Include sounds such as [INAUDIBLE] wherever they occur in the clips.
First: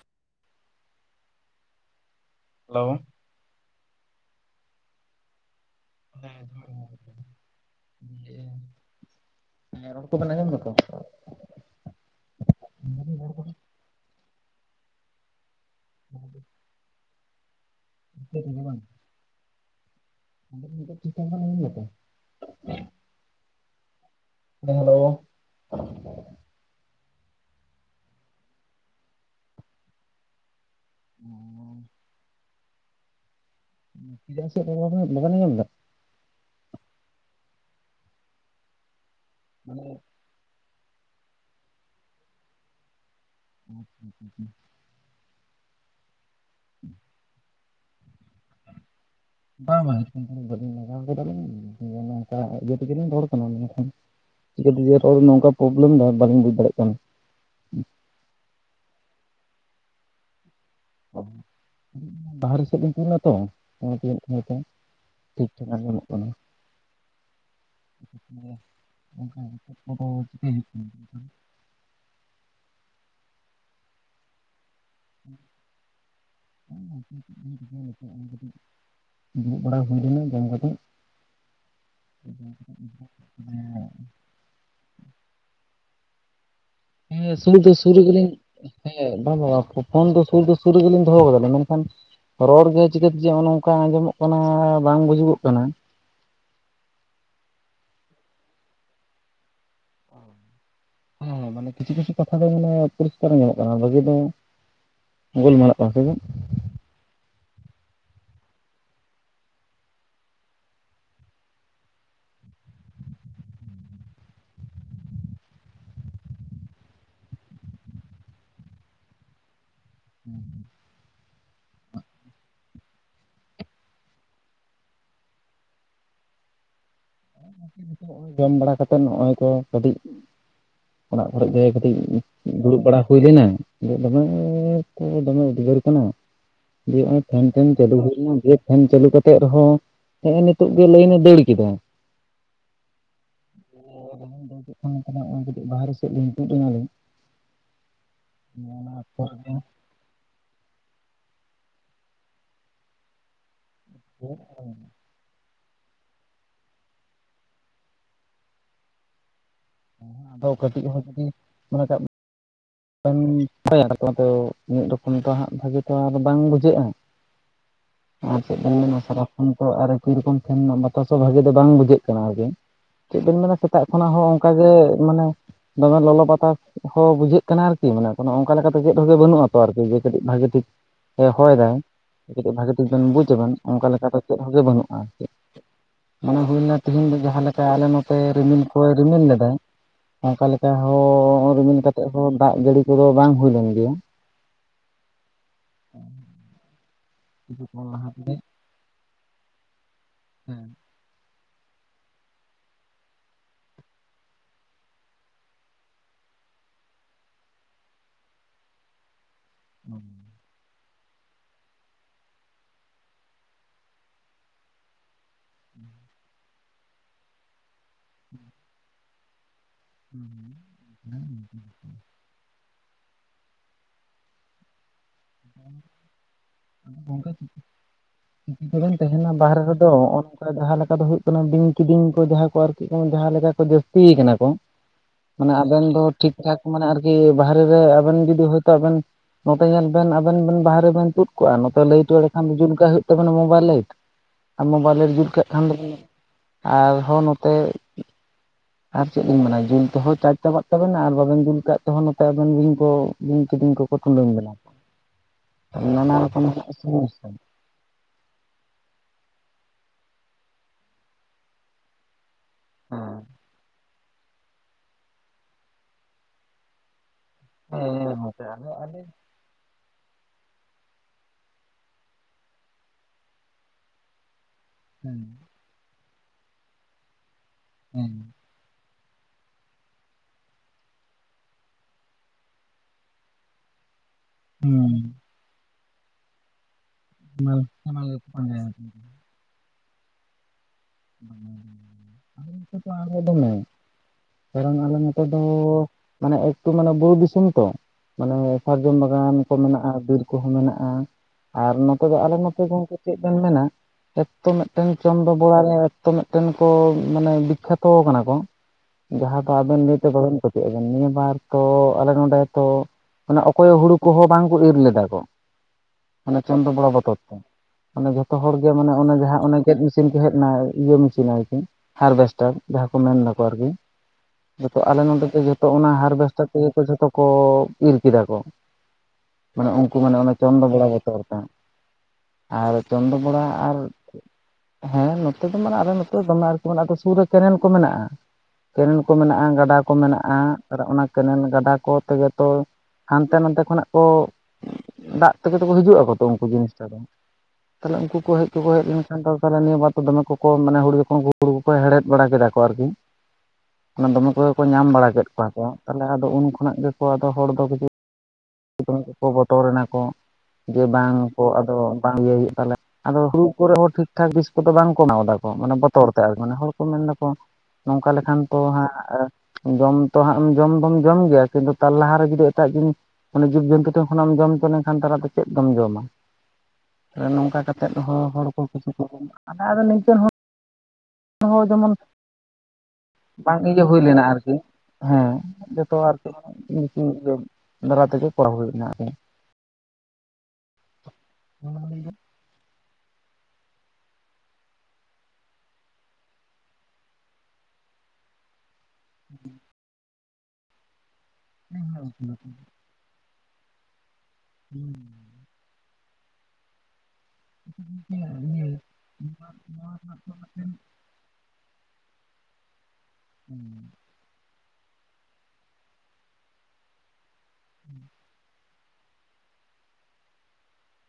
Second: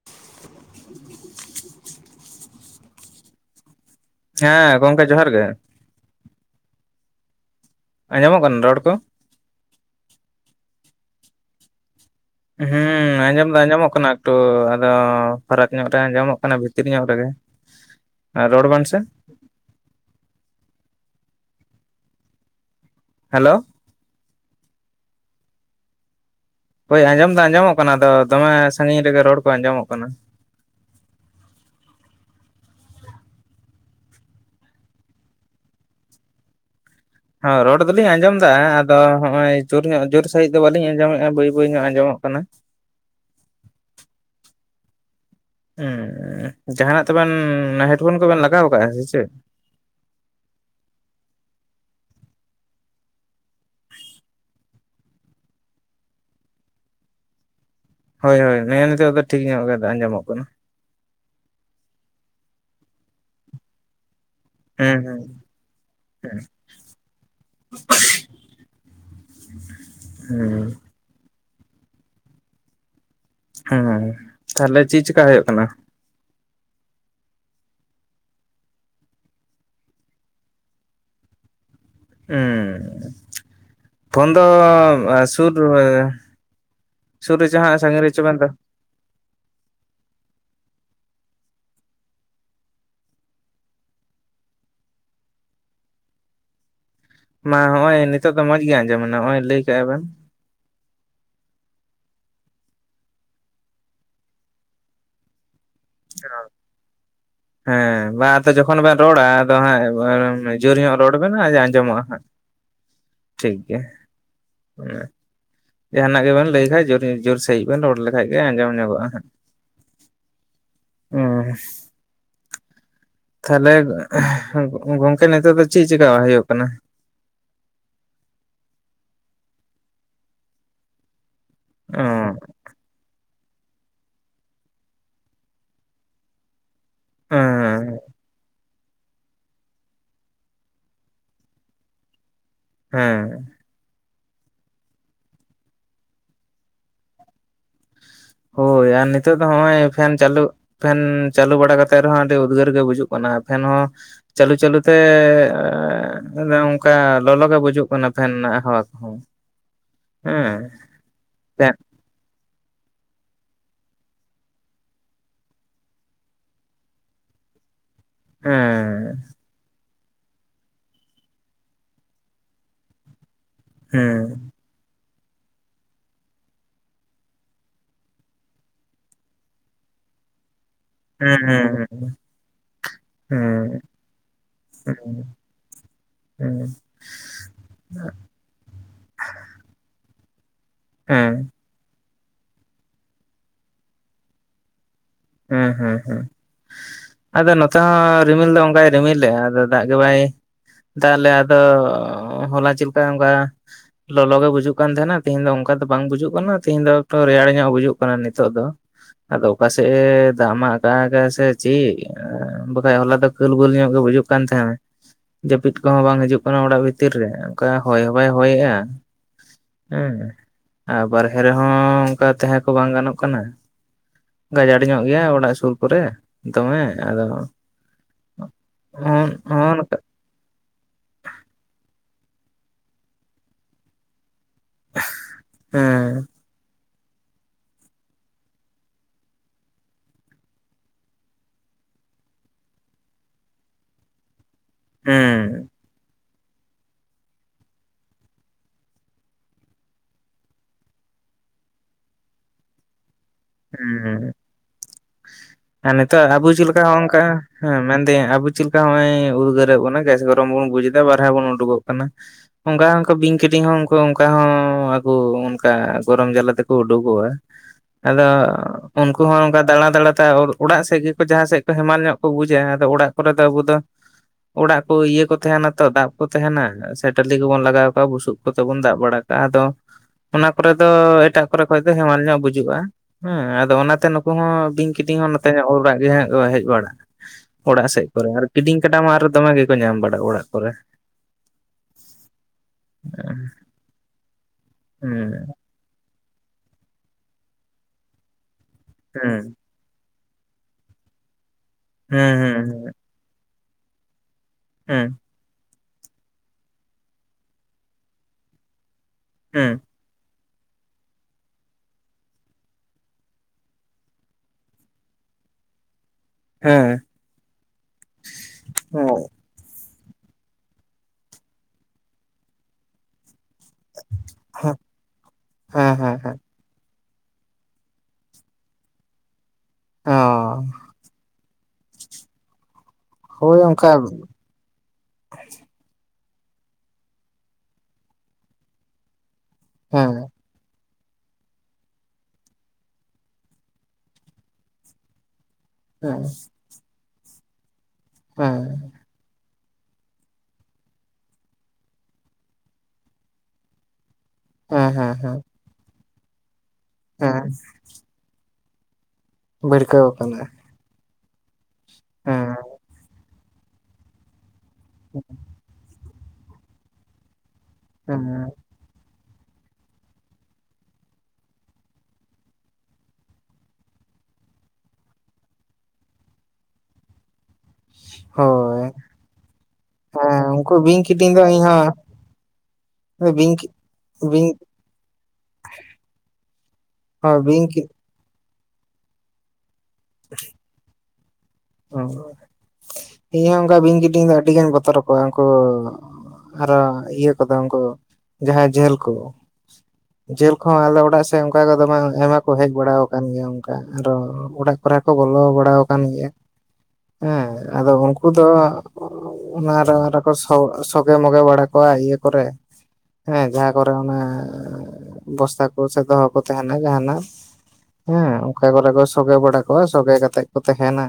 [UNINTELLIGIBLE] Hello. ᱦᱮᱸ ᱜᱚᱝᱠᱮ ᱡᱚᱦᱟᱨ ᱜᱮ ᱾ [UNINTELLIGIBLE] ᱟᱸᱡᱟᱢᱚᱜ ᱫᱤᱭᱮ ᱠᱟᱱᱟ ᱨᱚᱲ ᱠᱚ? ᱦᱮᱸ ᱨᱚᱲ ᱠᱚ ᱵᱮᱱ ᱟᱸᱡᱚᱢ ᱫᱟ ᱛᱚ? ᱦᱮᱸ ᱟᱸᱡᱚᱢ ᱫᱚ ᱟᱸᱡᱚᱢᱚᱜ ᱠᱟᱱᱟ ᱮᱠᱴᱩ ᱟᱫᱚ ᱯᱷᱟᱨᱟᱠ ᱧᱚᱜ ᱨᱮ ᱟᱸᱡᱚᱢᱚᱜ ᱠᱟᱱᱟ, ᱵᱷᱤ ᱵᱷᱤᱛᱨᱤᱧ ᱧᱚᱜ ᱨᱮᱜᱮ, ᱴᱷᱤᱠ ᱜᱮ ᱨᱚᱲ ᱵᱟᱝ ᱥᱮ [UNINTELLIGIBLE] ᱦᱮᱞᱳ ᱾ ᱦᱮᱞᱳ ᱾ ᱦᱳᱭ ᱟᱸᱡᱚᱢ ᱫᱚ ᱟᱸᱡᱚᱢᱚᱜ ᱠᱟᱱᱟ ᱟᱫᱚ ᱫᱚᱢᱮ ᱥᱟᱺᱜᱤᱧ ᱨᱮᱜᱮ ᱨᱚᱲ ᱠᱚ ᱟᱸᱡᱚᱢᱚᱜ ᱠᱟᱱᱟ ᱾ [UNINTELLIGIBLE] [UNINTELLIGIBLE] ᱦᱚ ᱨᱚᱲ ᱫᱚᱞᱤᱧ ᱟᱸᱡᱚᱢ ᱮᱫᱟ ᱟᱫᱚ ᱦᱚᱸᱜ ᱚᱭ ᱥᱩᱨ ᱢᱟᱱᱮ ᱧᱚᱜ ᱡᱳᱨ ᱥᱟᱦᱤᱡ ᱫᱚ ᱵᱟᱹᱞᱤᱧ ᱟᱸᱡᱚᱢᱮᱫᱼᱟ ᱵᱟᱹᱭ ᱵᱟᱹᱭ ᱧᱚᱜ ᱟᱸᱡᱚᱢᱚᱜ ᱠᱟᱱᱟ ᱾ [UNINTELLIGIBLE] ᱦᱩᱸ ᱡᱟᱦᱟ ᱱᱟᱜ ᱛᱮᱵᱮᱱ ᱦᱮᱰᱯᱷᱳᱱ ᱠᱚᱵᱮᱱ ᱞᱟᱜᱟᱣ ᱟᱠᱟᱟᱜᱼᱟ ᱥᱮ ᱪᱮᱫ? ᱵᱟᱝᱟ ᱦᱮᱰᱯᱷᱳᱱ ᱠᱚᱫᱚ ᱵᱟᱹᱞᱤᱧ ᱞᱟᱜᱟᱣ ᱠᱟᱫᱟ ᱞᱤᱧ ᱤᱭᱟᱹ ᱱᱚᱝᱠᱟ ᱛᱮᱜᱮ ᱞᱤᱧ ᱨᱚᱲ ᱠᱟᱱᱟ᱾ ᱪᱤᱠᱟᱹᱛᱮ ᱡᱮ ᱨᱚᱲ ᱱᱚᱝᱠᱟ ᱯᱨᱚᱵᱞᱮᱢ ᱮᱫᱟᱭ ᱵᱟᱞᱤᱧ ᱵᱩᱡᱽ ᱫᱟᱲᱮᱜ ᱠᱟᱱᱟ ᱾ ᱦᱳᱭ ᱦᱳᱭ ᱱᱮ-ᱮ ᱱᱤᱛᱳᱜ ᱫᱚ ᱴᱷᱤᱠ ᱧᱚᱜ ᱜᱮ ᱟᱸᱡᱟᱢᱚᱜ ᱠᱟᱱᱟ᱾ ᱵᱟᱦᱨᱮ ᱥᱮᱫ ᱞᱤᱧ ᱛᱩᱫ ᱞᱮᱱᱟ ᱛᱚ ᱚᱱᱟᱛᱮ ᱡᱟᱱᱤᱡ ᱠᱷᱟᱱ ᱦᱚᱭᱛᱳ᱾ ᱦᱩᱸ ᱦᱩᱸ ᱴᱷᱤᱠ ᱴᱷᱟᱠ ᱟᱸᱡᱚᱢᱚᱜ ᱠᱟᱱᱟ᱾ ᱦᱩᱸ ᱦᱩᱸ [INAUDIBLE] ᱦᱮᱸ ᱦᱮᱸ ᱛᱟᱦᱞᱮ ᱪᱮᱫ ᱪᱮᱠᱟ ᱦᱩᱭᱩᱜ ᱠᱟᱱᱟ? [INAUDIBLE] ᱫᱩᱲᱩᱵ ᱵᱟᱲᱟ ᱦᱩᱭ ᱞᱮᱱᱟ ᱡᱚᱢ ᱠᱟᱛᱮᱫ᱾ ᱩᱸᱻ ᱯᱷᱳᱱ ᱫᱚ ᱥᱩᱨ ᱨᱮ᱾ ᱥᱩᱨ ᱦᱮᱸ ᱨᱮᱪᱚ ᱫᱚ ᱦᱟᱸᱜ ᱥᱩᱨ ᱥᱟᱺᱜᱤᱧ ᱨᱮᱪᱚ ᱵᱮᱱ ᱨᱮᱜᱮᱞᱤᱧ ᱫᱚᱦᱚ ᱦᱮᱸ ᱵᱟᱝ ᱵᱟᱝ ᱵᱟᱝ ᱯᱷᱳᱱ ᱫᱚ ᱥᱩᱨ ᱫᱚ ᱥᱩᱨ ᱨᱮᱜᱮ ᱞᱤᱧ ᱫᱚᱦᱚ ᱠᱟᱫᱟᱞᱤᱧ ᱢᱮᱱᱠᱷᱟᱱ ᱨᱚᱲ ᱜᱮ ᱪᱤᱠᱟᱹᱛᱮ ᱡᱮ ᱦᱚᱸᱜᱼᱚ ᱱᱚᱝᱠᱟ ᱟᱸᱡᱚᱢᱚᱜ ᱠᱟᱱᱟ ᱵᱟᱝ ᱵᱩᱡᱩᱜᱚᱜ ᱠᱟᱱᱟ᱾ ᱢᱟ ᱦᱚᱸᱜᱼᱚᱭ ᱱᱤᱛᱚᱜ ᱫᱚ ᱢᱚᱸᱡᱽ ᱜᱮ ᱟᱸᱡᱚᱢᱮᱱᱟ ᱦᱚᱸᱜ-ᱚᱭ ᱞᱟᱹᱭ ᱠᱮᱜᱼᱟ ᱵᱮᱱ᱾ ᱦᱮᱸ ᱦᱮᱸ ᱢᱟᱱᱮ ᱠᱤᱪᱷᱩ ᱠᱤᱪᱩ ᱠᱟᱛᱷᱟ ᱫᱚ ᱢᱟᱱᱮ ᱯᱚᱨᱤᱥᱠᱟᱨ ᱟᱸᱡᱚᱢᱚᱜ ᱠᱟᱱᱟ, ᱵᱟᱠᱤ ᱫᱚ ᱜᱳᱞᱢᱟᱞᱚᱜ ᱠᱟᱱᱟ ᱥᱮ ᱪᱮᱫ? ᱦᱮᱸ, ᱵᱟᱝ ᱟᱫᱚ ᱡᱚᱠᱷᱚᱱ ᱵᱮᱱ ᱨᱚᱲᱟ ᱟᱫᱚ ᱦᱟᱸᱜ ᱮᱸ ᱡᱳᱨ ᱧᱚᱜ ᱨᱚᱲ ᱵᱮᱱ ᱟᱸᱡᱚ ᱟᱸᱡᱚᱢᱚᱜᱼᱟ ᱦᱟᱸᱜ᱾ [INAUDIBLE] ᱴᱷᱤᱠ ᱜᱮᱭᱟ, ᱢᱟᱱᱮ ᱡᱟᱦᱟᱱᱟᱜ ᱜᱮᱵᱮᱱ ᱞᱟᱹᱭ ᱠᱷᱟᱡ ᱡᱳᱨ ᱧᱚᱜ, ᱡᱳᱨ ᱥᱟᱺᱦᱤᱡ ᱵᱮᱱ ᱨᱚᱲ ᱞᱮᱠᱷᱟᱡ ᱜᱮ ᱟᱸᱡᱚᱢ ᱧᱚᱜᱚᱜᱼᱟ ᱦᱟᱸᱜ᱾ ᱦᱮᱸ ᱦᱮᱸ᱾ ᱚᱸ᱾ ᱛᱟᱦᱞᱮ ᱜᱚᱝᱠᱮ ᱱᱤᱛᱳᱜ ᱫᱚ ᱪᱮᱫ ᱪᱮᱠᱟ ᱦᱩᱭᱩᱜ ᱠᱟᱱᱟ? ᱜᱚᱝᱠᱮ ᱱᱤᱛᱚᱜ ᱦᱚᱸᱜ-ᱚᱭ ᱡᱚᱢ ᱵᱟᱲᱟ ᱠᱟᱛᱮᱫ ᱱᱚᱜᱼᱚᱭ ᱛᱚ ᱠᱟᱹᱴᱤᱡ ᱚᱲᱟᱜ ᱠᱚᱨᱮᱜ ᱜᱮ ᱠᱟᱹᱴᱤᱡ ᱚ ᱫᱩᱲᱩᱵ ᱵᱟᱲᱟ ᱦᱩᱭ ᱞᱮᱱᱟ᱾ ᱫᱤᱭᱮ ᱫᱚᱢᱮ ᱛᱚ ᱫᱚᱢᱮ ᱩᱫᱽᱜᱟᱹᱨ ᱠᱟᱱᱟ, ᱫᱤᱭᱮ ᱦᱚᱸᱜᱼᱚᱭ ᱯᱷᱮᱱ ᱴᱮᱱ ᱦᱮᱸ ᱪᱟᱹᱞᱩ ᱦᱩᱭ ᱞᱮᱱᱟ ᱫᱤᱭᱮ ᱯᱷᱮᱱ ᱪᱟᱹᱞᱩ ᱠᱟᱛᱮᱜ ᱨᱮᱦᱚᱸ, ᱦᱮᱸᱜᱼ ᱮ ᱱᱤᱛᱚᱜ ᱜᱮ ᱞᱟᱹᱭᱤᱱᱮ ᱫᱟᱹᱲ ᱠᱮᱫᱟ᱾ ᱦᱮᱸ᱾ [INAUDIBLE] ᱫᱟᱹᱲ ᱠᱮᱫ ᱠᱷᱟᱱ ᱫᱚ ᱛᱟᱦᱞᱮ ᱦᱚᱸᱜ-ᱚᱭ ᱠᱟᱹᱴᱤᱡ ᱵᱟᱦᱨᱮ ᱥᱮᱫ ᱞᱤᱧ ᱛᱩᱫ ᱮᱱᱟᱞᱤᱧ᱾ ᱦᱳᱭ ᱚᱱᱟ ᱟᱨ ᱚᱠᱛᱚᱨ ᱱᱤᱛᱚᱜ ᱫᱚ ᱜᱮ ᱦᱚᱸᱜ-ᱚᱭ ᱯᱷᱮᱱ ᱪᱟᱞᱩ ᱯᱷᱮᱱ ᱪᱟᱹᱞᱩ ᱵᱟᱲᱟ ᱠᱟᱛᱮᱫ ᱨᱮᱦᱚᱸ ᱟᱹᱰᱤ ᱩᱫᱽᱜᱟᱹᱨ ᱜᱮ ᱵᱩᱡᱩᱜ ᱠᱟᱱᱟ ᱯᱷᱮᱱ ᱦᱚᱸ ᱪᱟᱹᱞᱩ ᱪᱟᱹᱞᱩ ᱛᱮ ᱮᱸ ᱟᱫᱚ ᱚᱱᱠᱟ ᱞᱚᱞᱚ ᱜᱮ ᱵᱩᱡᱩᱜ ᱠᱟᱱᱟ ᱯᱷᱮᱱ ᱨᱮᱱᱟᱜ ᱦᱟᱣᱟ ᱠᱚᱦᱚᱸ᱾ ᱦᱮᱸ ᱦᱮᱸ ᱟᱫᱚ ᱠᱟᱹᱴᱤᱡ ᱦᱚᱸ ᱡᱩᱫᱤ ᱦᱮᱸ ᱢᱚᱱᱮ ᱠᱟᱜ ᱢᱮ [INAUDIBLE] ᱢᱤᱫ ᱨᱚᱠᱚᱢ ᱛᱚ ᱦᱟᱸᱜ ᱵᱷᱟᱹᱜᱮ ᱛᱚ ᱟᱨ ᱵᱟᱝ ᱵᱩᱡᱷᱟᱹᱜᱼᱟ᱾ ᱟᱨ ᱪᱮᱫ ᱵᱮᱱ ᱢᱮᱱᱟ ᱦᱮᱸ ᱥᱟᱨᱟᱠᱷᱚᱱ ᱛᱚ ᱟᱨ ᱮᱠᱤ ᱨᱚᱠᱚᱢ ᱯᱷᱮᱱ ᱨᱮᱱᱟᱜ ᱵᱟᱛᱟᱥ ᱦᱚᱸ ᱵᱷᱟᱜᱮ ᱫᱚ ᱵᱟᱝ ᱵᱩᱡᱷᱟᱹᱜ ᱠᱟᱱᱟ ᱟᱨᱠᱤ, ᱪᱮᱫ ᱵᱮᱱ ᱢᱮᱱᱟ ᱛᱟᱜ ᱠᱷᱚᱱᱟᱜ ᱦᱚᱸ ᱦᱮᱸ ᱚᱱᱠᱟ ᱜᱮ ᱢᱟᱱᱮ ᱫᱚᱢᱮ ᱞᱚᱞᱚ ᱯᱟᱛᱟᱥ ᱦᱚᱸ ᱵᱩᱡᱷᱟᱹᱜ ᱠᱟᱱᱟ ᱟᱨᱠᱤ ᱢᱟᱱᱮ ᱠᱚᱱᱚ ᱚᱱᱠᱟ ᱞᱮᱠᱟ ᱛᱮ ᱪᱮᱫ ᱦᱚᱸᱜᱮ ᱵᱟᱹᱱᱩᱜ-ᱟ ᱛᱚ ᱟᱨᱠᱤ, ᱠᱟᱹᱴᱤᱡ ᱵᱷᱟᱜᱤ ᱴᱷᱤᱠᱼᱼ ᱥᱮ ᱦᱮᱸ ᱦᱚᱭ ᱫᱟᱭ ᱦᱮᱸ ᱠᱟᱹᱴᱤᱡ ᱵᱷᱟᱜᱮ ᱴᱷᱤᱠ ᱵᱮᱱ ᱵᱩᱡ ᱟᱵᱮᱱ, ᱦᱮᱸ ᱚᱱᱠᱟ ᱞᱮᱠᱟ ᱫᱚ ᱪᱮᱫ ᱦᱚᱸᱜᱮ ᱵᱟᱹᱱᱩᱜᱼᱟ᱾ ᱢᱚᱱᱮ ᱦᱩᱭ ᱞᱮᱱᱟ ᱛᱮᱦᱤᱧ ᱫᱚ ᱡᱟᱦᱟᱸ ᱞᱮᱠᱟ ᱟᱞᱮ ᱱᱚᱛᱮ ᱨᱤᱢᱤᱞ ᱠᱚᱭ ᱨᱤᱢᱤᱞ ᱞᱮᱫᱟᱭ ᱚᱱᱠᱟ ᱞᱮᱠᱟ ᱦᱮᱸ ᱦᱮᱸ ᱦᱚᱸ ᱨᱤᱢᱤᱞ ᱠᱟᱛᱮᱫ ᱦᱚᱸ ᱫᱟᱜ ᱡᱟᱹᱲᱤ ᱠᱚᱫᱚ ᱵᱟᱝ ᱦᱩᱭᱞᱮᱱ ᱜᱮᱭᱟ᱾ ᱦᱮᱸ ᱦᱮᱸ ᱦᱮᱸ, ᱟᱫᱚ ᱠᱤᱪᱷᱩ ᱱᱚᱛᱮ ᱠᱷᱚᱱ ᱞᱟᱦᱟ ᱦᱚᱸ ᱛᱮᱜᱮ ᱨᱤᱢᱤᱞ ᱫᱚ ᱚᱱᱠᱟᱭ ᱨᱤᱢᱤᱞ ᱞᱮᱜ-ᱟ, ᱟᱫᱚ ᱫᱟᱜ ᱜᱮ ᱵᱟᱭ ᱦᱮᱸ᱾ ᱫᱟᱜ ᱞᱮᱜ-ᱟ ᱟᱫᱚ ᱦᱚᱞᱟ ᱪᱮᱫ ᱞᱮᱠᱟ ᱚᱱᱠᱟ ᱞᱚᱞᱚ ᱜᱮ ᱵᱩᱡᱩᱜ ᱠᱟᱱ ᱛᱟᱦᱮᱱᱟ ᱛᱤᱦᱤᱧ ᱫᱚ ᱚᱱᱠᱟ ᱫᱚ ᱵᱟᱝ ᱵᱩᱡᱩᱜ ᱠᱟᱱᱟ ᱛᱤᱦᱤᱧ ᱫᱚ ᱮᱠᱴᱩ ᱨᱮᱭᱟᱲ ᱧᱚᱜ ᱵᱩᱡᱩᱜ ᱠᱟᱱᱟ ᱱᱤᱛᱚᱜ ᱫᱚ᱾ ᱟᱫᱚ ᱚᱠᱟ ᱥᱮᱫ-ᱮ ᱫᱟᱜ ᱢᱟᱜ ᱫᱟᱜ-ᱟᱭ ᱥᱮ ᱪᱮᱫ, ᱮᱸ ᱵᱟᱠᱷᱟᱡ ᱦᱚᱞᱟ ᱫᱚ ᱠᱟᱹᱞ ᱵᱟᱹᱞ ᱧᱚᱜ ᱜᱮ ᱵᱩᱡᱩᱜ ᱠᱟᱱ ᱛᱟᱦᱮᱸ᱾ ᱡᱟᱹᱯᱤᱫ ᱠᱚᱦᱚᱸ ᱵᱟᱝ ᱦᱤᱡᱩᱜ ᱠᱟᱱᱟ ᱚᱲᱟᱜ ᱵᱷᱤᱛᱤᱨ ᱨᱮ ᱚᱱᱠᱟ ᱦᱚᱭ ᱦᱚ ᱵᱟᱭ ᱦᱚᱭᱮᱜᱼᱟ ᱾ ᱦᱮᱸ ᱟᱨ ᱵᱟᱨᱦᱮ ᱨᱮᱦᱚᱸ ᱚᱱᱠᱟ ᱛᱟᱦᱮᱸ ᱠᱚ ᱵᱟᱝ ᱜᱟᱱᱚᱜ ᱠᱟᱱᱟ ᱾ ᱜᱟᱡᱟᱲ ᱧᱚᱜ ᱜᱮᱭᱟ ᱚᱲᱟᱜ ᱥᱩᱨ ᱠᱚᱨᱮ ᱫᱚᱢᱮ ᱟᱫᱚ ᱚᱱᱠᱟ ᱪᱤᱠᱟᱹ ᱛᱮᱵᱮᱱ ᱛᱟᱦᱮᱱᱟ [INAUDIBLE] ᱵᱟᱦᱨᱮ ᱨᱮᱫᱚ ᱚᱱᱼᱚᱱᱠᱟ ᱾ ᱱᱚᱜᱼᱚ ᱱᱚᱝᱠᱟ ᱡᱟᱦᱟᱸ ᱞᱮᱠᱟ ᱫᱚ ᱦᱩᱭᱩᱜ ᱠᱟᱱᱟ ᱵᱤᱧ ᱠᱤᱫᱤᱧ ᱠᱚ ᱡᱟᱦᱟᱸ ᱠᱚ ᱟᱨᱠᱤ ᱡᱟᱦᱟᱸ ᱞᱮᱠᱟ ᱠᱚ ᱡᱟᱹᱥᱛᱤ ᱟᱠᱟᱱᱟ ᱠᱚ [INAUDIBLE] ᱢᱟᱱᱮ ᱟᱵᱮᱱ ᱫᱚ ᱦᱮᱸ ᱴᱷᱤᱠ ᱴᱷᱟᱠ ᱢᱟᱱᱮ ᱟᱨᱠᱤ ᱵᱟᱨᱦᱨᱮ ᱨᱮ ᱟᱵᱮᱱ ᱡᱩᱫᱤ ᱦᱳᱭᱛᱳ ᱟᱵᱮᱱ ᱱᱚᱛᱮ ᱧᱮᱞ ᱵᱮᱱ ᱟᱵᱮᱱ ᱵᱮᱱ ᱵᱟᱦᱨᱮ ᱵᱮᱱ ᱛᱩᱫ ᱠᱚᱜᱼᱟ ᱱᱚᱛᱮ ᱞᱟᱹᱭᱤᱴ [UNINTELLIGIBLE] ᱠᱷᱟᱱ ᱡᱩᱞᱼᱠᱟᱜ ᱦᱩᱭᱩᱜ ᱛᱟᱵᱮᱱᱟ ᱢᱳᱵᱟᱭᱤᱞ ᱞᱟᱭᱤᱴ ᱾ ᱟᱨ ᱢᱳᱵᱟᱭᱤᱞ ᱞᱟᱭᱤᱴ ᱡᱩᱞ ᱠᱟᱜ ᱠᱷᱟᱱ ᱦᱮᱸ ᱫᱚ [INAUDIBLE] ᱟᱨᱦᱚᱸ ᱱᱚᱛᱮ ᱟᱨ ᱪᱮᱫ ᱞᱤᱧ ᱢᱮᱱᱟ ᱡᱩᱞ ᱛᱮᱦᱚᱸ ᱪᱟᱨᱡᱽ ᱪᱟᱵᱟᱜ ᱛᱟᱵᱮᱱᱟ ᱟᱨ ᱵᱟᱵᱮᱱ ᱡᱩᱞ ᱠᱟᱫ ᱛᱮᱦᱚᱸ ᱱᱚᱛᱮ ᱟᱵᱮᱱ ᱵᱤᱧ ᱠᱚ ᱠᱤᱫᱤᱱ ᱠᱚᱠᱚ ᱛᱩᱞᱟᱹᱢ ᱦᱮᱸ ᱵᱮᱱᱟ ᱟᱨ [INAUDIBLE] ᱱᱟᱱᱟ ᱱᱤᱛᱚᱜ ᱨᱚᱠᱚᱢ ᱟᱵᱚ ᱪᱮᱫ ᱞᱮᱠᱟ ᱦᱚᱸ ᱥᱚᱢᱚᱥ ᱚᱱᱠᱟ ᱦᱮᱸ ᱢᱮᱱᱫᱟᱹᱧ ᱟᱵᱚ ᱪᱮᱫ ᱞᱮᱠᱟ ᱱᱚᱜᱼᱚᱭ ᱩᱫᱽᱜᱟᱹᱨᱮᱜ ᱵᱚᱱᱟ ᱜᱮᱥ ᱜᱚᱨᱚᱢ ᱵᱚᱱ ᱵᱩᱡ ᱮᱫᱟ ᱵᱟᱨᱦᱮᱸ ᱵᱚᱱ ᱩᱰᱩᱠᱚᱜ ᱠᱟᱱᱟ ᱾ [INAUDIBLE] ᱚᱱᱠᱟ ᱚᱱᱠᱟ ᱵᱤᱧ ᱠᱤᱫᱤᱧ ᱦᱚᱸ ᱩᱱᱠᱩ ᱚᱱᱠᱟ ᱦᱚᱸ ᱟᱠᱚ ᱚᱱᱠᱟ ᱜᱚᱨᱚᱢ ᱡᱟᱞᱟ ᱛᱮᱠᱚ ᱩᱰᱩᱠᱚᱜᱼᱟ ᱾ ᱟᱫᱚᱻ ᱜᱚᱝᱠᱮ ᱟᱞᱮ ᱟᱞᱮ ᱩᱱᱠᱩ ᱦᱚᱸ ᱚᱱᱠᱟ ᱫᱟᱬᱟ ᱫᱟᱬᱟ ᱛᱮ ᱚᱲᱟᱜ ᱥᱮᱫ ᱜᱮᱠᱚ ᱡᱟᱦᱟᱸ ᱥᱮᱡ ᱠᱚ ᱦᱮᱢᱟᱞ ᱧᱚᱜ ᱠᱚ ᱵᱩᱡᱟ ᱟᱫᱚ ᱚᱲᱟᱜ ᱠᱚᱨᱮ ᱫᱚ ᱟᱵᱚ ᱫᱚ ᱚᱲᱟᱜ ᱠᱚ ᱦᱮᱸ ᱤᱭᱟᱹ ᱠᱚ ᱛᱟᱦᱮᱱᱟ ᱛᱚ ᱫᱟᱜ ᱠᱚ ᱛᱟᱦᱮᱱᱟ ᱥᱮ ᱴᱟᱹᱞᱤ ᱠᱚᱵᱚᱱ ᱞᱟᱜᱟᱣ ᱠᱟᱜᱼᱟ ᱦᱮᱸ ᱵᱩᱥᱩᱵ ᱠᱚᱛᱮ ᱵᱚᱱ ᱫᱟᱵ ᱵᱟᱲᱟ ᱠᱟᱜᱼᱟ ᱾ ᱟᱫᱚ [INAUDIBLE] ᱚᱱᱟ ᱠᱚᱨᱮ ᱫᱚ ᱮᱴᱟᱜ ᱠᱚᱨᱮ ᱠᱷᱚᱡ ᱫᱚ ᱦᱮᱢᱟᱞ ᱧᱚᱜ ᱵᱩᱡᱩᱜᱼᱟ ᱾ ᱦᱮᱸ ᱟᱫᱚ ᱚᱱᱟᱛᱮ ᱱᱩᱠᱩ ᱦᱚᱸ ᱵᱤᱧ ᱦᱮᱸ ᱠᱤᱫᱤᱧ ᱦᱚᱸ ᱱᱚᱛᱮ ᱦᱚᱲ ᱚᱲᱟᱜ ᱜᱮ ᱦᱟᱜ ᱠᱚ ᱦᱮᱡ ᱵᱟᱲᱟᱜᱼᱟ ᱚᱱᱟ ᱾ ᱚᱲᱟᱜ ᱚᱱᱟ ᱥᱮᱫ ᱠᱚᱨᱮ ᱜᱮᱠᱚ ᱟᱨ ᱯᱟᱸᱡᱟᱭᱟ᱾ ᱠᱤᱫᱤᱧ ᱠᱟᱴᱟ ᱢᱟ ᱟᱨᱚ ᱫᱚᱢᱮ ᱜᱮᱠᱚ ᱧᱟᱢ ᱵᱟᱲᱟᱜᱼᱟ ᱚᱲᱟᱜ ᱠᱚᱨᱮ ᱾ [INAUDIBLE] ᱵᱟᱦᱨᱮ ᱦᱮᱸ ᱠᱟᱹᱢᱤ [INAUDIBLE] ᱠᱟᱨᱚᱱ ᱟᱞᱮ ᱱᱚᱛᱮ ᱫᱚᱻ ᱦᱮᱸ ᱢᱟᱱᱮ ᱮᱠᱴᱩ ᱢᱟᱱᱮ ᱵᱩᱨᱩ ᱫᱤᱥᱚᱢ ᱛᱚ ᱢᱟᱱᱮ ᱥᱟᱨᱡᱚᱢ ᱵᱟᱜᱟᱱ ᱠᱚ ᱦᱮᱸ ᱢᱮᱱᱟᱜᱼᱟ ᱵᱤᱨ ᱠᱚᱦᱚᱸ ᱢᱮᱱᱟᱜᱼᱟ ᱾ [INAUDIBLE] ᱟᱨ ᱱᱚᱛ ᱮ ᱫᱚ ᱟᱞᱮ ᱦᱮᱸ ᱱᱚᱛᱮ ᱦᱮᱸ ᱜᱚᱝᱠᱮ ᱪᱮᱫ ᱵᱮᱱ ᱢᱮᱱᱟ ᱮᱛᱛᱚ ᱢᱤᱫᱴᱮᱱ ᱦᱮᱸ ᱪᱚᱱᱫᱨᱚ ᱵᱚᱲᱟ ᱨᱮ ᱮᱛᱛᱛᱚ ᱢᱤᱫᱴᱮᱱ ᱠᱚ ᱢᱟᱱᱮ ᱵᱤᱠᱠᱷᱟᱛᱚ ᱟᱠᱟᱱᱟ ᱠᱚ ᱡᱟᱦᱟᱸ ᱫᱚ ᱦᱮᱸ ᱟᱵᱮᱱ ᱱᱤᱛ ᱵᱟᱵᱮᱱ [UNINTELLIGIBLE] ᱱᱤᱭᱟᱹ ᱵᱟᱨ ᱛᱚ ᱟᱞᱮ ᱱᱚᱰᱮ ᱦᱚᱸ ᱛᱚ ᱢᱟᱱᱮ ᱚᱠᱚᱭ ᱦᱚᱸ ᱦᱩᱲᱩ ᱠᱚᱦᱚᱸ ᱵᱟᱝᱠᱚ ᱤᱨ ᱞᱮᱫᱟ ᱠᱚ ᱾ ᱢᱟᱱᱮ ᱪᱚᱱᱫᱨᱚ ᱵᱚᱲᱟ ᱦᱮᱸ ᱵᱚᱛᱚᱨ ᱛᱮ, ᱢᱟᱱᱮ ᱡᱷᱚᱛᱚ ᱦᱚᱲᱜᱮ ᱢᱟᱱᱮ ᱦᱮᱸ ᱚᱱᱮ ᱡᱟᱦᱟᱸ ᱚᱱᱮ ᱜᱮᱫ ᱢᱮᱥᱤᱱ ᱠᱚ ᱦᱮᱡ ᱮᱱᱟ ᱤᱭᱟᱹ ᱢᱮᱥᱤᱱ ᱟᱨᱠᱤ ᱦᱟᱨᱵᱷᱮᱥᱴᱟᱨ ᱾ ᱡᱟᱦᱟᱸ ᱠᱚ ᱢᱮᱱ ᱮᱫᱟᱠᱚ ᱟᱨᱠᱤ ᱾ [INAUDIBLE] ᱡᱚᱛᱚ ᱟᱞᱮ ᱱᱚᱰᱮ ᱫᱚ ᱡᱚᱛᱚ ᱚᱱᱟ ᱦᱮᱸ ᱦᱮᱸ ᱦᱮᱸ ᱦᱟᱨᱵᱮᱥᱴᱟᱨ ᱤᱭᱟᱹ ᱠᱚ ᱡᱷᱚᱛᱚ ᱠᱚ ᱤᱨ ᱠᱮᱫᱟ ᱠᱚ ᱾ ᱢᱟᱱᱮ ᱩᱱᱠᱩ ᱚ ᱢᱟᱱᱮ ᱚᱱᱟ ᱪᱚᱱᱫᱨᱚ ᱵᱚᱲᱟ ᱵᱚᱛᱚᱨ ᱛᱮ ᱾ ᱟᱨ ᱪᱚᱱᱫᱨᱚ ᱵᱚᱲᱟ ᱦᱳᱭ ᱟᱨ ᱚᱱᱠᱟ ᱦᱮᱸ [INAUDIBLE] ᱦᱮᱸ ᱱᱚᱛᱮ ᱫᱚ ᱢᱟᱱᱮ ᱟᱞᱮ ᱱᱚᱛᱮ ᱫᱚ ᱫᱚᱢᱮ ᱟᱨᱠᱤ ᱥᱩᱨ ᱨᱮ ᱠᱮᱱᱮᱞ ᱠᱚ ᱢᱮᱱᱟᱜᱼᱟ ᱾ ᱠᱮᱱᱮᱞ ᱠᱚ ᱢᱮᱱᱟᱜᱼᱟ ᱜᱟᱰᱟ ᱠᱚ ᱦᱮᱸ ᱢᱮᱱᱟᱜᱼᱟ ᱾ ᱟᱨ ᱚᱱᱟ ᱠᱮᱱᱮᱞ ᱜᱟᱰᱟ ᱠᱚ ᱛᱮᱜᱮ ᱛᱚ ᱦᱟᱱᱛᱮ ᱱᱟᱛᱮ ᱠᱷᱚᱱᱟᱜ ᱠᱚ [INAUDIBLE] ᱫᱟᱜ ᱛᱮᱜᱮ ᱛᱚ ᱠᱚ ᱦᱤᱡᱩᱜᱼᱟ ᱠᱚ ᱦᱮᱸ ᱛᱚ ᱩᱱᱠᱩ ᱡᱤᱱᱤᱥᱴᱟᱜ ᱫᱚ ᱾ [INAUDIBLE] ᱛᱟᱦᱞᱮ ᱩᱱᱠᱩ ᱠᱚ ᱦᱮᱡ ᱦᱮᱸ ᱠᱚᱠᱚ ᱦᱮᱡ ᱞᱮᱱᱠᱷᱟᱱ ᱫᱚ ᱛᱟᱦᱚᱞᱮ ᱱᱤᱭᱟᱹᱵᱟᱨ ᱫᱚᱢᱮ ᱠᱚᱠᱚᱢ ᱢᱟᱱᱮ ᱦᱩᱲᱩ ᱡᱚᱠᱷᱚᱱ ᱦᱩᱲᱩ ᱠᱚᱠᱚ ᱦᱮᱲᱦᱮᱫ ᱵᱟᱲᱟ ᱠᱮᱫᱟ ᱠᱚ ᱟᱨᱠᱤ ᱾ [INAUDIBLE] ᱚᱱᱟ ᱫᱚᱢᱮ ᱠᱚ ᱠᱚ ᱧᱟᱢ ᱵᱟᱲᱟ ᱦᱮᱸ ᱠᱮᱫ ᱦᱮᱸ ᱠᱚᱣᱟ ᱠᱚ, ᱛᱟᱦᱚᱞᱮ ᱟᱫᱚ ᱩᱱ ᱠᱷᱚᱱᱟᱜ ᱜᱮᱠᱚ ᱟᱫᱚ ᱦᱮᱸ ᱦᱚᱲ ᱫᱚ ᱠᱤᱪᱷᱩ ᱤᱨ ᱠᱚᱠᱚ ᱵᱚᱛᱚᱨᱮᱱᱟ ᱠᱚ ᱵᱷᱤᱲᱠᱟᱹᱣ ᱟᱠᱟᱱᱟ ᱡᱮ ᱵᱟᱝ ᱠᱚ ᱟᱫᱚ ᱵᱟᱝ ᱤᱭᱟᱹ ᱦᱩᱭᱩᱜ ᱦᱮᱸ ᱛᱟᱞᱮᱭᱟ ᱾ ᱟᱫᱚ ᱦᱩᱲᱩ ᱠᱚᱨᱮᱦᱚᱸ ᱴᱷᱤᱠ ᱴᱷᱟᱠ ᱵᱤᱥ ᱠᱚᱫᱚ ᱵᱟᱝᱠᱚ ᱮᱢᱟᱣ ᱟᱫᱟᱠᱚ ᱢᱟᱱᱮ ᱵᱚᱛᱚᱨ ᱛᱮ ᱟᱨ ᱢᱟᱱᱮ ᱦᱚᱲ ᱠᱚ ᱢᱮᱱᱫᱟᱠᱚ ᱱᱚᱝᱠᱟ ᱦᱮᱸ ᱞᱮᱠᱷᱟᱱ ᱛᱚ ᱦᱟᱸᱜ ᱮ ᱡᱚᱢ ᱛᱚ ᱦᱟᱸᱜ ᱡᱚᱢ ᱫᱚᱢ ᱡᱚᱢ ᱜᱮᱭᱟ ᱠᱤᱱᱛᱩ ᱛᱟᱨ ᱞᱟᱦᱟᱨᱮ ᱡᱩᱫᱤ ᱮᱴᱟᱜ ᱡᱤᱱ ᱡᱤᱵ ᱡᱚᱱᱛᱩ ᱴᱷᱮᱱ ᱠᱷᱚᱱᱟᱜ ᱮᱢ ᱡᱚᱢ ᱦᱚᱪᱚ ᱞᱮᱱᱠᱷᱟᱱ ᱛᱟᱦᱞᱮ ᱟᱫᱚ ᱪᱮᱫ ᱫᱚᱢ ᱡᱚᱢᱟ ᱾ [INAUDIBLE] ᱢᱟᱱᱮ ᱱᱚᱝᱠᱟ ᱠᱟ ᱛᱮᱫ ᱦᱚ ᱦᱚᱲ ᱠᱚ ᱦᱳᱭ ᱠᱤᱪᱷᱩ ᱠᱚ ᱟᱫᱚ ᱱᱤᱝᱠᱟᱹᱱ [INAUDIBLE] ᱦᱚᱸ ᱦᱮᱸ ᱩᱱᱠᱩ ᱵᱤᱧ ᱠᱤᱫᱤᱧ ᱫᱚ ᱤᱧᱦᱚᱸ ᱡᱮᱢᱚᱱ [INAUDIBLE] ᱵᱤᱧ ᱵᱟᱝ ᱤᱭᱟᱹ ᱦᱩᱭ ᱞᱮᱱᱟ, ᱵᱤᱧ ᱟᱨᱠᱤ ᱦᱮᱸ ᱡᱚᱛᱚ ᱟᱨᱠᱤ [UNINTELLIGIBLE] ᱦᱳᱭ ᱢᱟᱱᱮ ᱵᱤᱧ ᱠᱤᱫᱤᱧ ᱛᱟᱞᱟ ᱛᱮᱜᱮ ᱠᱚᱨᱟᱣ ᱦᱩᱭ ᱠᱟᱱᱟ᱾ [UNINTELLIGIBLE] ᱟᱨᱠᱤ [INAUDIBLE] ᱤᱧ ᱦᱚᱸ, ᱚᱱᱠᱟ ᱵᱤᱧ ᱠᱤᱫᱤᱧ ᱫᱚ ᱟᱹᱰᱤ ᱜᱟᱱ ᱵᱚᱛᱚᱨ ᱟᱠᱚᱣᱟ ᱩᱱᱠᱩ᱾ ᱟᱨᱚ ᱤᱭᱟᱹ ᱠᱚᱫᱚ, ᱩᱱᱠᱩ ᱡᱟᱦᱟᱸᱭ ᱡᱷᱟᱹᱞ ᱡᱷᱟᱹᱞ ᱠᱚᱦᱚᱸ, ᱟᱞᱮ ᱚᱲᱟᱜ ᱥᱮᱫ ᱚᱱᱠᱟᱫᱚ ᱫᱚᱢᱮ ᱟᱭᱢᱟ ᱠᱚ ᱦᱮᱡ ᱵᱟᱲᱟ ᱟᱠᱟ ᱠᱟᱱ ᱜᱮᱭᱟ ᱚᱱᱠᱟ, ᱟᱨᱚ ᱚᱲᱟᱜ ᱠᱚᱨᱮ ᱦᱚᱸᱠᱚ ᱵᱚᱞᱚ ᱵᱟᱲᱟ ᱟᱠᱟᱱ ᱜᱮᱭᱟ᱾ ᱦᱮᱸ ᱟᱫᱚ ᱩᱱᱠᱩ ᱫᱚ ᱚᱱᱟ ᱨᱮ ᱠᱚ ᱥᱚᱜ ᱥᱚᱜ ᱵᱩᱜᱮ ᱢᱚᱜᱮ ᱵᱟᱲᱟ ᱠᱚᱣᱟ ᱤᱭᱟᱹ ᱠᱚᱨᱮ, ᱦᱮᱸ ᱦᱩᱸ ᱡᱟᱦᱟᱸ ᱠᱚᱨᱮ ᱚᱱᱟ ᱵᱚᱥᱛᱟ ᱠᱚ ᱥᱮ ᱫᱚᱦᱚ ᱠᱚ ᱛᱟᱦᱮᱱᱟ ᱡᱟᱦᱱᱟᱜ ᱦᱮᱸ᱾ ᱚᱠᱟ ᱠᱚᱨᱮ ᱠᱚ ᱥᱚᱜᱮ ᱵᱟᱲᱟ ᱠᱚᱣᱟ, ᱥᱚᱜᱮ ᱠᱟᱛᱮ ᱠᱚ ᱛᱟᱦᱮᱱᱟ᱾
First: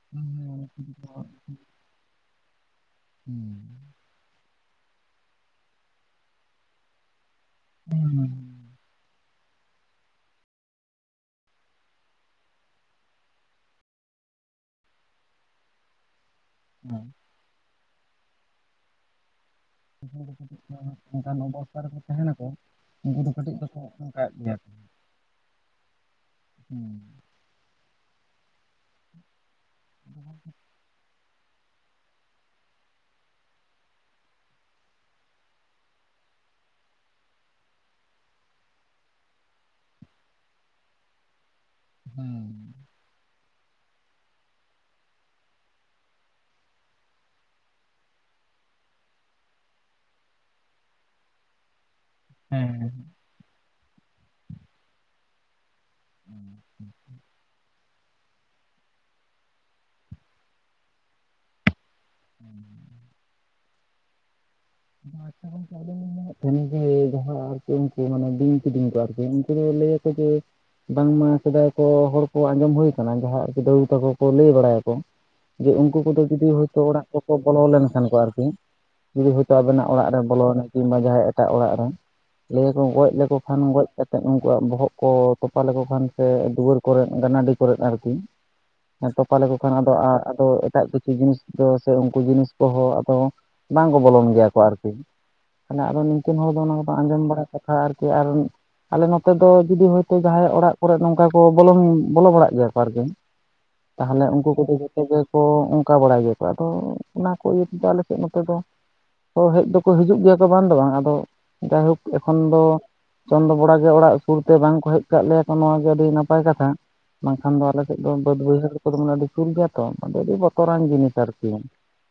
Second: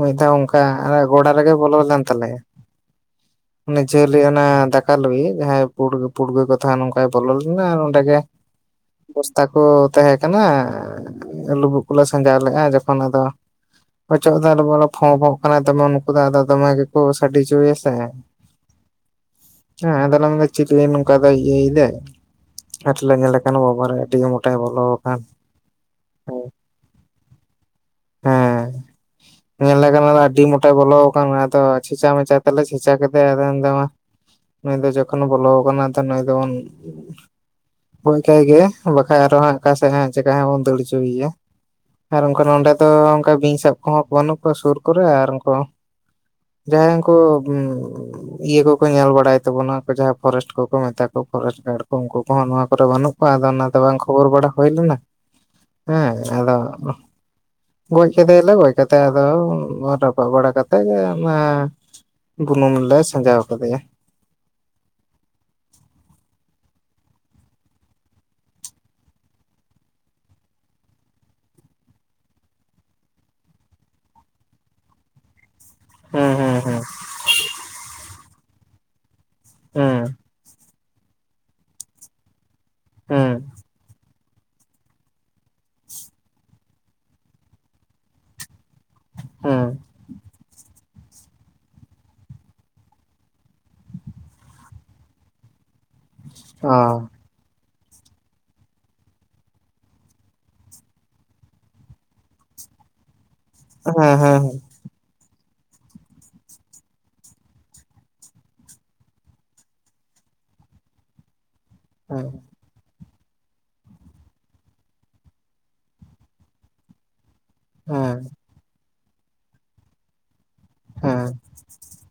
ᱢᱤᱫ ᱫᱷᱟᱶ ᱚᱱᱠᱟ, ᱜᱳᱲᱟ ᱨᱮᱜᱮ ᱵᱚᱞᱚ ᱞᱮᱱ ᱛᱟᱞᱮᱭᱟ᱾ [UNINTELLIGIBLE] ᱡᱷᱟᱹᱞᱭᱤᱡ ᱚᱱᱟ ᱫᱟᱠᱟ ᱞᱩᱭᱤᱡ ᱡᱟᱦᱟᱭ ᱯᱩᱲ ᱯᱩᱲᱜᱟᱹ ᱱᱚᱝᱠᱟᱭ ᱵᱚᱞ ᱞᱮᱱᱟᱭ, ᱚᱸᱰᱮ ᱦᱩᱸ ᱜᱮ ᱵᱚᱥᱛᱟ ᱠᱚ ᱛᱟᱦᱮᱸ ᱠᱟᱱᱟ ᱞᱩᱵᱩᱜ ᱠᱚᱞᱮ ᱥᱟᱡᱟᱣ ᱞᱮᱫᱼᱟ, ᱡᱚᱠᱷᱚᱱ ᱟᱫᱚ ᱚᱪᱚᱜ ᱫᱚ ᱵᱚᱞ ᱯᱷᱚ ᱯᱷᱚᱜ ᱠᱟᱱᱟᱭ, ᱫᱚᱢᱮ ᱩᱱᱠᱩ ᱫᱚ ᱟᱫᱚ ᱫᱚᱢᱮ ᱜᱮᱠᱚ ᱦᱩᱸ ᱥᱟᱰᱮ ᱦᱚᱪᱚᱭᱟ᱾ ᱛᱟᱦᱮᱸ ᱦᱮᱸ ᱩᱱᱠᱩ ᱟᱫᱚᱞᱮ ᱫᱚ ᱢᱮᱱᱫᱟ ᱠᱟᱹᱴᱤᱡ ᱠᱚ ᱪᱤᱞᱤ ᱱᱚᱝᱠᱟ ᱫᱚ ᱚᱱᱠᱟᱱ ᱤᱭᱟᱹᱭ ᱚᱵᱚᱥᱛᱟ ᱫᱟ, ᱨᱮᱠᱚ ᱛᱟᱦᱮᱱᱟᱠᱚ ᱟᱨᱮ ᱩᱱᱠᱩ ᱫᱚ ᱧᱮᱞ ᱠᱟᱹᱴᱤᱡ ᱠᱟᱱᱟ ᱫᱚᱠᱚ ᱵᱟᱵᱟᱨᱮ ᱟᱹᱰᱤ ᱚᱱᱠᱟᱭᱮᱫ ᱜᱮᱭᱟ ᱢᱚᱴᱟᱭ ᱠᱚ ᱵᱚᱞᱚ ᱟᱨ ᱦᱮᱸ᱾ ᱦᱩᱸ᱾ ᱧᱮᱞᱮ ᱠᱟᱱᱟ ᱞᱮ ᱟᱹᱰᱤ ᱢᱚᱴᱟᱭ ᱵᱚᱞᱚ ᱟᱠᱟᱱᱟ᱾ ᱟᱫᱚ ᱠᱷᱮᱪᱟ ᱢᱮᱪᱟ ᱛᱟᱦᱞᱮ ᱠᱷᱮᱪᱟ ᱠᱮᱫᱮᱭᱟ ᱟᱫᱚ ᱢᱟ, ᱱᱩᱭ ᱫᱚ ᱡᱚᱠᱷᱚᱱ ᱵᱚᱞᱚ ᱟᱠᱟᱱᱟ ᱱᱩᱭ ᱫᱚᱵᱚᱱ ᱜᱚᱡᱽ ᱠᱟᱭ ᱜᱮ, ᱵᱟᱠᱟᱱ ᱟᱨᱚ ᱦᱟᱸᱜ ᱚᱠᱟᱥᱮᱫ ᱪᱮᱠᱟ ᱦᱟᱸᱜ ᱵᱚᱱ ᱫᱟᱹᱲ ᱦᱚᱪᱚᱭᱮᱭᱟ᱾ ᱟᱨ ᱚᱱᱠᱟ ᱱᱚᱰᱮ ᱦᱮᱸ ᱫᱚ, ᱚᱱᱠᱟ ᱵᱤᱧ ᱥᱟᱵ ᱠᱚᱦᱚᱸ ᱵᱟᱹᱱᱩᱜ ᱠᱚᱣᱟ ᱥᱩᱨ ᱠᱚᱨᱮ ᱟᱨ ᱩᱱᱠᱩ ᱡᱟᱦᱟᱸᱭ ᱩᱱᱠᱩ ᱤᱭᱟᱹ ᱠᱚᱠᱚ ᱧᱮᱞ ᱵᱟᱲᱟᱭ ᱛᱟᱵᱚᱱᱟ᱾ ᱡᱟᱦᱟᱸᱭ ᱯᱷᱚᱨᱮᱥᱴ ᱠᱚᱠᱚ ᱢᱮᱛᱟ ᱠᱚᱣᱟ ᱯᱷᱚᱨᱮᱥᱴ ᱜᱟᱨ ᱠᱚ ᱩᱱᱠᱩ ᱠᱚ᱾ ᱠᱚᱦᱚ ᱱᱚᱣᱟ ᱠᱚᱨᱮ ᱵᱟᱹᱱᱩᱜ ᱠᱚᱣᱟ, ᱟᱫᱚ ᱚᱱᱟᱛᱮ ᱵᱟᱝ ᱠᱷᱚᱵᱚᱨ ᱵᱟᱲᱟ ᱦᱩᱭ ᱞᱮᱱᱟ᱾ ᱦᱮᱸ ᱟᱫᱚ, ᱜᱚᱡᱽ ᱠᱮᱫᱮᱭᱟᱞᱮ ᱜᱚᱡ ᱠᱟᱛᱮᱜ ᱟᱫᱚ, ᱨᱟᱯᱟᱜ ᱵᱟᱲᱟ ᱠᱟᱛᱮᱜ ᱜᱮ ᱵᱩᱱᱩᱢ ᱨᱮᱞᱮ ᱥᱟᱡᱟᱣ ᱠᱟᱫᱮᱭᱟ᱾ ᱟᱪᱪᱷᱟ ᱜᱟᱝᱠᱮ ᱾ ᱡᱟᱦᱟᱸ [UNINTELLIGIBLE] ᱟᱨᱠᱤ ᱩᱱᱠᱩ ᱢᱟᱱᱮ ᱵᱤᱧ ᱠᱤᱫᱤᱧ ᱠᱚ ᱟᱨᱠᱤ ᱩᱱᱠᱩ ᱫᱚ ᱞᱟᱹᱭᱟᱠᱚ ᱡᱮ ᱵᱟᱝᱢᱟ ᱥᱮᱫᱟᱭ ᱠᱚ ᱦᱚᱲ ᱠᱚ ᱟᱸᱡᱚᱢ ᱦᱩᱭ ᱟᱠᱟᱱᱟ, ᱡᱟᱦᱟᱸ ᱟᱨᱠᱤ ᱫᱟᱫᱩ ᱛᱟᱠᱚ ᱠᱚ ᱞᱟᱹᱭ ᱵᱟᱲᱟᱭᱟ ᱟᱠᱚ ᱡᱮ ᱩᱱᱠᱩ ᱠᱚᱫᱚ ᱦᱩᱸ ᱡᱩᱫᱤ ᱦᱩᱸ ᱦᱳᱭᱛᱳ ᱚᱲᱟᱜ ᱠᱚᱠᱚ ᱵᱚᱞᱚ ᱞᱮᱱ ᱠᱷᱟᱱ ᱠᱚ ᱟᱨᱠᱤ, ᱡᱩᱫᱤ ᱦᱳᱭᱛᱳ ᱟᱵᱮᱱᱟᱜ ᱦᱩᱸ ᱚᱲᱟᱜ ᱨᱮ ᱵᱚᱞᱚᱱᱟ ᱠᱤᱱᱵᱟ ᱡᱟᱦᱟᱸᱭ ᱮᱸᱴᱟᱜ ᱚᱲᱟᱜ ᱨᱮ, ᱞᱟᱹᱭᱟ ᱠᱚ ᱜᱚᱡ ᱦᱩᱸ ᱞᱮᱠᱚ ᱦᱩᱸ ᱠᱷᱟᱱ ᱜᱚᱡ ᱠᱟᱛᱮ ᱱᱛᱮᱫ ᱩᱱᱠᱩᱣᱟᱜ ᱵᱚᱦᱚᱜ ᱠᱚ ᱛᱚᱯᱟ ᱞᱮᱠᱚ ᱠᱷᱟᱱ ᱥᱮ, ᱫᱩᱣᱟᱹᱨ ᱠᱚᱨᱮ ᱜᱟᱱᱟᱰᱤ ᱠᱚᱨᱮ ᱟᱨᱠᱤ ᱦᱮᱸ ᱛᱚᱯᱟ ᱞᱮᱠᱚ ᱦᱩᱸ ᱠᱷᱟᱱ ᱟᱫᱚ ᱟᱫ ᱮᱴᱟᱜ ᱠᱤᱪᱷᱩ ᱡᱤᱱᱤᱥ ᱫᱚ ᱥᱮ, ᱩᱱᱠᱩ ᱡᱤᱱᱤᱥ ᱠᱚᱦᱚᱸ ᱟᱫᱚ ᱵᱟᱝ ᱠᱚ ᱵᱚᱞᱚᱱ ᱜᱮᱭᱟ᱾ ᱜᱮᱭᱟ ᱠᱚ ᱟᱨᱠᱤ, ᱛᱟᱦᱮ ᱟᱫᱚ ᱱᱤᱠᱤᱱ ᱦᱚᱲ ᱫᱚ ᱚᱱᱟ ᱚ ᱠᱚᱫᱚ ᱟᱸᱡᱚᱢ ᱵᱟᱲᱟ ᱠᱟᱛᱷᱟ ᱟᱨᱠᱤ ᱟᱨ ᱟᱞᱮ ᱱᱚᱛᱮ ᱫᱚ ᱡᱩᱫᱤ ᱦᱳᱭᱛᱳ ᱡᱟᱦᱟᱸᱟᱭ ᱚᱲᱟᱜ ᱠᱚᱨᱮ ᱱᱚᱝᱠᱟ ᱠᱚ ᱵᱚᱞ ᱵᱚᱞᱚ ᱵᱟᱲᱟᱜ ᱜᱮᱭᱟ ᱠᱚ ᱟᱨᱠᱤ᱾ ᱦᱮᱸ ᱦᱮᱸ ᱛᱟᱦᱚᱞᱮ ᱩᱱᱠᱩ ᱠᱚᱫᱚ ᱡᱷᱚᱛ ᱜᱮ ᱠᱚ ᱚᱱᱠᱟ ᱵᱟᱲᱟᱭ ᱜᱮᱭᱟ ᱠᱚ, ᱟᱫᱚ ᱚᱱᱟ ᱠᱚ ᱤᱭᱟᱹ ᱛᱮᱫᱚ ᱟᱞᱮᱥᱮᱫ ᱱᱚᱛᱮ ᱫᱚ ᱦᱮᱡ ᱫᱚᱠᱚ ᱦᱤᱡᱩᱜ ᱜᱮᱭᱟ ᱠᱚ ᱵᱟᱝ ᱫᱚ ᱵᱟᱝ, ᱟᱫᱚ ᱡᱟᱭᱦᱳᱠ ᱦᱮᱸ ᱮᱠᱷᱚᱱ ᱫᱚ ᱪᱚᱱᱫᱚ ᱵᱳᱲᱟ ᱜᱮ ᱚᱲᱟᱜ ᱥᱩᱨᱛᱮ ᱵᱟᱝᱠᱚ ᱦᱮᱡ ᱠᱟᱜ ᱞᱮᱭᱟᱠᱚ ᱱᱚᱣᱟ ᱜᱮ, ᱟᱹᱰᱤ ᱱᱟᱯᱟᱭ ᱠᱟᱛᱷᱟ ᱵᱟᱝ ᱠᱷᱟᱱ ᱫᱚ ᱟᱞᱮ ᱥᱮᱫ ᱫᱚ ᱦᱮᱸ ᱵᱟᱹᱫᱽ ᱵᱟᱹᱭᱦᱟᱹᱲ ᱠᱚ ᱫᱚ ᱢᱟᱱᱮ ᱟᱹᱰᱤ ᱥᱩᱨ ᱜᱮᱭᱟ ᱛᱚ ᱟᱹᱰᱤ ᱵᱚ ᱛᱚᱨᱟᱱ ᱡᱤᱱᱤᱥ ᱦᱮᱸ ᱟᱨᱠᱤ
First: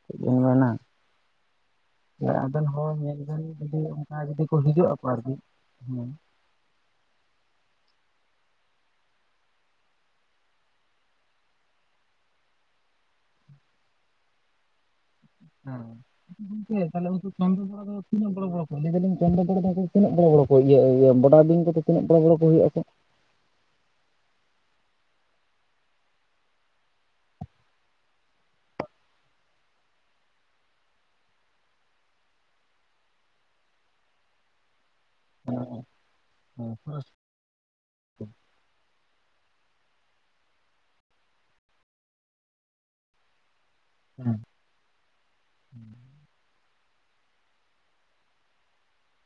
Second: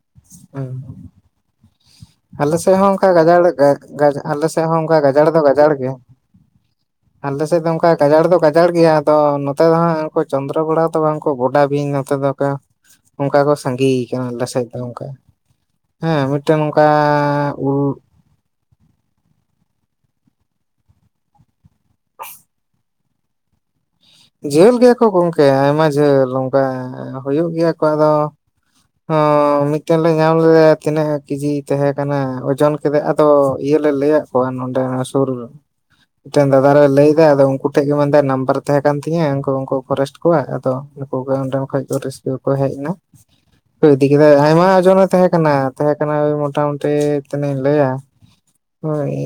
ᱪᱮᱫ ᱤᱧ ᱢᱮᱱᱟ, ᱦᱮᱸ ᱟᱞᱮ ᱟᱵᱮᱱ ᱥᱮᱫ ᱦᱚᱸ ᱚᱝᱠᱟ ᱧᱮᱞ ᱜᱟᱡᱟᱲ ᱵᱮᱱ ᱡᱩᱫᱤ ᱚᱱᱠᱟ ᱡᱩᱫᱤ ᱟᱞᱮ ᱠᱚ ᱥᱮᱫ ᱦᱚᱸ ᱦᱤᱡᱩᱜ ᱚᱱᱠᱟ ᱟᱠᱚ ᱜᱟᱡᱟᱲ ᱟᱨᱠᱤ ᱫᱚ ᱜᱟᱡᱟᱲ ᱜᱮ, ᱦᱮᱸ ᱟᱞᱮᱥᱮᱫ ᱫᱚ ᱚᱱᱠᱟ ᱜᱟᱡᱟᱲ ᱫᱚ ᱜᱟᱡᱟᱲ ᱜᱮᱭᱟ ᱟᱫᱚ ᱱᱚᱛᱮ ᱫᱚ ᱦᱟᱸᱜ ᱩᱱᱠᱩ ᱪᱚᱱᱫᱽᱨᱚ ᱜᱚᱲᱟ ᱛᱚ ᱵᱟᱝ ᱠᱚ ᱵᱚᱰᱟ ᱵᱤᱧ ᱱᱚᱛᱮ ᱫᱚ ᱠᱟ ᱚᱱᱠᱟ ᱠᱚ ᱥᱟᱸᱜᱤ ᱠᱟᱱᱟ ᱟᱞᱮ ᱥᱮᱫ ᱫᱚ ᱚᱱᱠᱟ᱾ ᱦᱮᱸ ᱢᱤᱫᱴᱮᱱ ᱜᱚᱝᱠᱮ ᱱᱚᱝᱠᱟ ᱛᱟᱦᱚᱞᱮ ᱩᱱᱠᱩ ᱪᱚᱱᱫᱚ ᱩ ᱵᱚᱲᱟ ᱫᱚ ᱛᱤᱱᱟᱹᱜ ᱵᱚᱲᱚ ᱵᱚᱲᱚ ᱠᱚ? ᱞᱟᱹᱭᱤᱧ ᱪᱚᱸᱱᱫᱚ ᱵᱚᱲᱚ ᱛᱤᱱᱟᱹᱜ ᱵᱚᱲᱚ ᱵᱚᱲᱚ ᱠᱚ ᱤᱭᱟᱹ ᱵᱚᱰᱟ ᱵᱤᱧ ᱠᱚ ᱫᱚ ᱛᱤᱱᱟᱹᱜ ᱵᱚᱲᱚ ᱵᱚᱲᱚ ᱠᱚ ᱦᱩᱭᱩᱜ ᱟᱠᱚ? ᱡᱷᱟᱹᱞ ᱜᱮᱭᱟ ᱠᱚ ᱜᱚᱝᱠᱮ ᱟᱭᱢᱟ ᱡᱷᱟᱹᱞ ᱚᱝᱠᱟ ᱦᱩᱭᱩᱜ ᱜᱮᱭᱟ ᱠᱚ ᱟᱫᱚ ᱦᱚᱸ ᱢᱤᱫᱴᱮᱱ ᱞᱮ ᱧᱟᱢ ᱞᱮᱫᱟᱭᱟ ᱛᱤᱱᱟᱹᱜ ᱠᱮᱡᱤ ᱛᱟᱦᱮᱸ ᱠᱟᱱᱟ ᱚᱡᱳᱱ ᱠᱮᱫᱮ ᱟᱫᱚ ᱤᱭᱟᱹ ᱞᱮ ᱞᱟᱹᱭ ᱟᱫ ᱠᱚᱣᱟ ᱱᱚᱸᱰᱮ ᱥᱩᱨ ᱨᱮ ᱢᱤᱫᱴᱮᱱ ᱫᱟᱫᱟ ᱦᱮᱸ ᱟᱨᱮ ᱞᱟᱹᱭ ᱫᱟᱭ ᱟᱫᱚ ᱩᱱᱠᱩ ᱴᱷᱮᱡ ᱜᱮ ᱢᱮᱱ ᱮᱫᱟᱭ ᱱᱟᱢᱵᱟᱨ ᱛᱟᱦᱮ ᱠᱟᱱ ᱛᱤᱧᱟᱹ ᱩᱱᱠᱩ ᱩᱱᱠᱩ ᱯᱷᱚᱨᱮᱥᱴ ᱠᱚᱣᱟ ᱟᱫᱚ ᱩᱱᱠᱩ ᱚᱸᱰᱮ ᱠᱷᱚᱡ ᱨᱟᱹᱥᱠᱟᱹ ᱜᱮ ᱠᱚ ᱦᱮᱡ ᱱᱟ ᱤᱫᱤ ᱠᱮᱫᱟᱭ ᱦᱮᱸ ᱟᱭᱢᱟ ᱚᱡᱳᱱᱮ ᱛᱟᱦᱮᱸ ᱠᱟᱱᱟ ᱛᱟᱦᱮᱸ ᱠᱟᱱᱟᱭ ᱢᱚᱴᱟ-ᱢᱩᱴᱤ ᱛᱤᱱᱟᱹᱜ ᱤᱧ ᱞᱟᱹᱭᱟ ᱦᱚᱭ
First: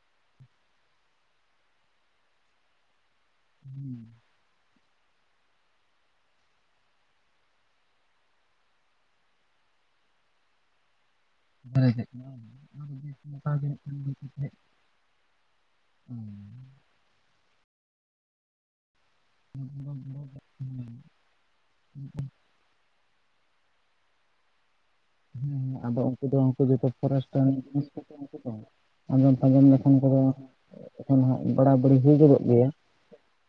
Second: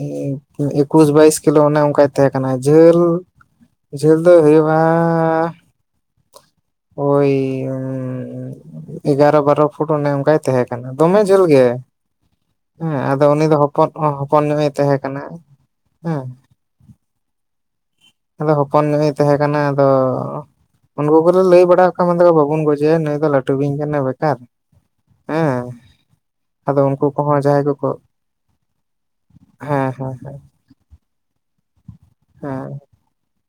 ᱮᱠᱩᱥ ᱵᱟᱭᱤᱥ ᱠᱤᱞᱳ ᱚᱱᱮ ᱚᱱᱠᱟᱭ ᱛᱟᱦᱮᱸ ᱠᱟᱱᱟ ᱡᱷᱟᱹᱞ ᱡᱷᱟᱹᱞ ᱫᱚ ᱦᱩᱭᱩᱜᱼᱟ ᱳᱭ ᱮᱜᱟᱨᱚ ᱵᱟᱨᱚ ᱯᱷᱩᱴ ᱚᱱᱮ ᱚᱝᱠᱟᱭ ᱛᱟᱦᱮᱸ ᱠᱟᱱᱟ ᱫᱚᱢᱮ ᱡᱷᱟᱹᱞ ᱜᱮ ᱦᱮᱸ ᱦᱮᱸ ᱟᱫᱚ ᱩᱱᱤ ᱫᱚ ᱦᱚᱯᱚᱱ ᱦᱚᱸ ᱦᱚᱯᱚᱱ ᱧᱚᱜ ᱮ ᱛᱟᱦᱮᱸ ᱠᱟᱱᱟ᱾ ᱦᱮᱸ ᱦᱩᱸ᱾ ᱟᱫᱚ ᱦᱚᱯᱚᱱ ᱧᱚᱜ ᱤ ᱛᱟᱦᱮᱸ ᱠᱟᱱᱟ ᱟᱫᱚ ᱩᱱᱠᱩ ᱠᱚ ᱫᱚ ᱞᱮ ᱞᱟᱹᱭ ᱵᱟᱲᱟ ᱟᱠᱚᱣᱟ ᱵᱟᱵᱚᱱ ᱜᱚᱡᱮᱭᱟ ᱱᱩᱭ ᱫᱚ ᱞᱟᱹᱴᱩ ᱴᱩ ᱵᱤᱧ ᱠᱟᱱᱟᱭ ᱵᱮᱠᱟᱨ ᱦᱮᱸ ᱦᱩᱸ ᱟᱫᱚ ᱩᱱᱠᱩ ᱫᱚ ᱩᱱᱠᱩ ᱟᱫᱚ ᱡᱷᱚᱛᱚ ᱯᱷᱚᱨᱮᱥᱴ ᱠᱚᱦᱚᱸ ᱡᱟᱦᱟᱸᱭ ᱠᱚᱠᱚ [INAUDIBLE] ᱟᱸᱡᱚᱢ ᱟᱸᱡᱚᱢ ᱦᱮᱸ ᱞᱮᱠᱷᱟᱱ ᱠᱚ ᱦᱮᱸ ᱫᱚ ᱮᱠᱷᱚᱱ ᱦᱟᱸᱜ ᱵᱟᱲᱟ ᱵᱟᱹᱲᱤ ᱦᱩᱭ ᱜᱚᱫᱚᱜ ᱦᱮᱸ ᱜᱮᱭᱟ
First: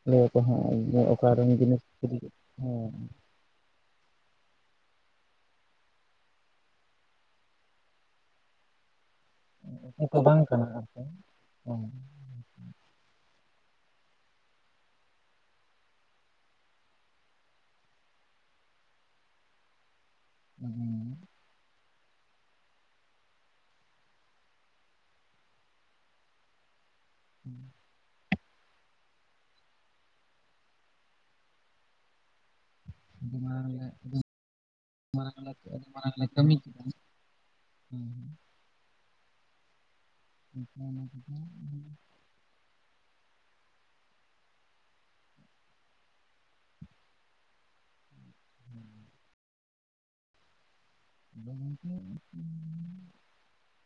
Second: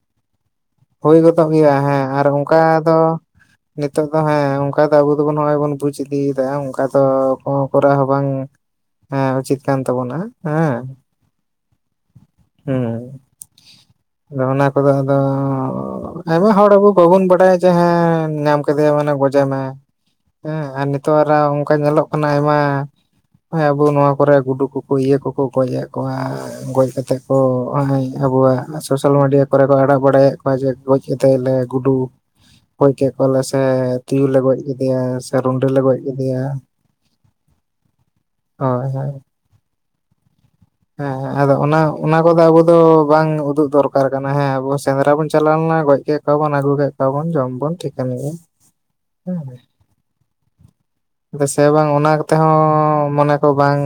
ᱞᱟᱹᱭ ᱟᱠᱚ ᱦᱟᱸᱜ ᱡᱮ ᱦᱩᱭ ᱜᱚᱫᱚᱜ ᱚᱠᱟᱨᱮᱱ ᱜᱮᱭᱟ ᱡᱤᱱᱤᱥ ᱦᱮᱸ ᱪᱤᱞᱤ ᱟᱨ ᱚᱝᱠᱟ ᱫᱚ ᱦᱮᱸ ᱱᱤᱛᱚᱜ ᱫᱚ ᱦᱮᱸ ᱚᱝᱠᱟ ᱫᱚ ᱟᱵᱚ ᱫᱚ ᱵᱚᱱ ᱱᱚᱜᱼᱚᱭ ᱵᱚᱱ ᱵᱩᱡᱽ ᱤᱫᱤ ᱮᱫᱟ ᱚᱱᱠᱟ ᱫᱚ ᱠᱚᱨᱟᱣ ᱦᱚᱸ ᱵᱟᱝ ᱦᱮᱸ ᱩᱪᱤᱛ ᱠᱟᱱ ᱛᱚ ᱛᱟᱵᱚᱱᱟ ᱵᱟᱝ ᱠᱟᱱᱟ ᱦᱮᱸ᱾ ᱟᱨᱠᱤ ᱦᱮᱸ ᱦᱩᱸ ᱟᱫᱚ ᱚᱱᱟ ᱠᱚ ᱫᱚ ᱟᱫᱚ ᱟᱵᱚ ᱦᱚᱲ ᱟᱵᱚ ᱵᱟᱵᱚᱱ ᱵᱟᱰᱟᱭᱟ ᱡᱮ ᱦᱮᱸ ᱧᱟᱢ ᱠᱮᱫᱮᱭᱟ ᱢᱟᱱᱮ ᱜᱚᱡᱮ ᱢᱮ, ᱦᱮᱸ ᱟᱨ ᱟᱫᱚ ᱱᱤᱛᱚᱜ ᱨᱟᱜ ᱚᱝᱠᱟ ᱧᱮᱞᱚᱜ ᱠᱟᱱᱟ ᱟᱭᱢᱟ ᱱᱚᱜᱼᱚᱭ ᱟᱵᱚ ᱱᱚᱣᱟ ᱠᱚ ᱨᱮ ᱜᱩᱰᱩ ᱠᱚ ᱠᱚ ᱤᱭᱟᱹ ᱠᱚ ᱠᱚ ᱜᱚᱡᱮᱫ ᱠᱚᱣᱟ ᱜᱚᱡ ᱠᱟ ᱛᱮᱠᱚ ᱱᱚᱜᱼᱚᱭ ᱟᱵᱚᱣᱟᱜ ᱥᱚᱥᱟᱹᱞ ᱢᱤᱰᱤᱭᱟ ᱠᱚ ᱨᱮ ᱠᱚ ᱟᱲᱟᱜ ᱵᱟᱲᱟᱭᱮᱫ ᱠᱚᱣᱟ ᱞᱮ ᱜᱚᱡ ᱠᱟᱛᱮ ᱞᱮ ᱜᱩᱰᱩ ᱜᱚᱡ ᱠᱮᱫ ᱠᱚᱣᱟ ᱟᱹᱰᱤ ᱞᱮ ᱥᱮ ᱢᱟᱨᱟᱝ ᱟᱹᱰᱤ ᱛᱩᱭᱩ ᱞᱮ ᱜᱚᱡ ᱠᱮᱫᱮᱭᱟ ᱥᱮ ᱢᱟᱨᱟᱝ ᱨᱩᱸᱰᱟᱹ ᱞᱮ ᱟᱹᱰᱤ ᱜᱚᱡ ᱢᱟᱨᱟᱝ ᱠᱮᱫᱮᱭᱟ ᱠᱟᱹᱢᱤ ᱠᱮᱫᱟ ᱦᱮᱸ ᱦᱮᱸ ᱦᱳᱭ ᱦᱳᱭ᱾ ᱮᱱᱠᱷᱟᱱ ᱚᱱᱟ ᱦᱮᱸ ᱦᱮᱸ ᱠᱚᱫᱚ ᱟᱫᱚ ᱚᱱᱟ ᱚᱱᱟ ᱟᱫᱚ ᱟᱵᱚ ᱫᱚ ᱵᱟᱝ ᱩᱫᱩᱜ ᱫᱚᱨᱠᱟᱨ ᱠᱟᱱᱟ ᱦᱮᱸ ᱟᱵᱚ ᱥᱮᱸᱫᱽᱨᱟ ᱵᱚᱱ ᱪᱟᱞᱟᱣ ᱞᱮᱱᱟ ᱜᱚᱡ ᱠᱮᱫ ᱠᱚᱣᱟ ᱵᱚᱱ ᱟᱹᱜᱩ ᱠᱮᱜ ᱠᱚᱣᱟ ᱵᱚᱱ ᱡᱚᱢ ᱵᱚᱱ ᱴᱷᱤᱠᱟᱱ ᱜᱮᱭᱟ ᱦᱮᱸ᱾ ᱟᱫᱚ ᱫᱮᱥᱮ ᱵᱟᱝ ᱜᱚᱝᱠᱮ ᱚᱱᱟ ᱠᱚ ᱛᱮ ᱦᱚᱸ ᱢᱚᱱᱮ ᱠᱚ ᱵᱟᱝ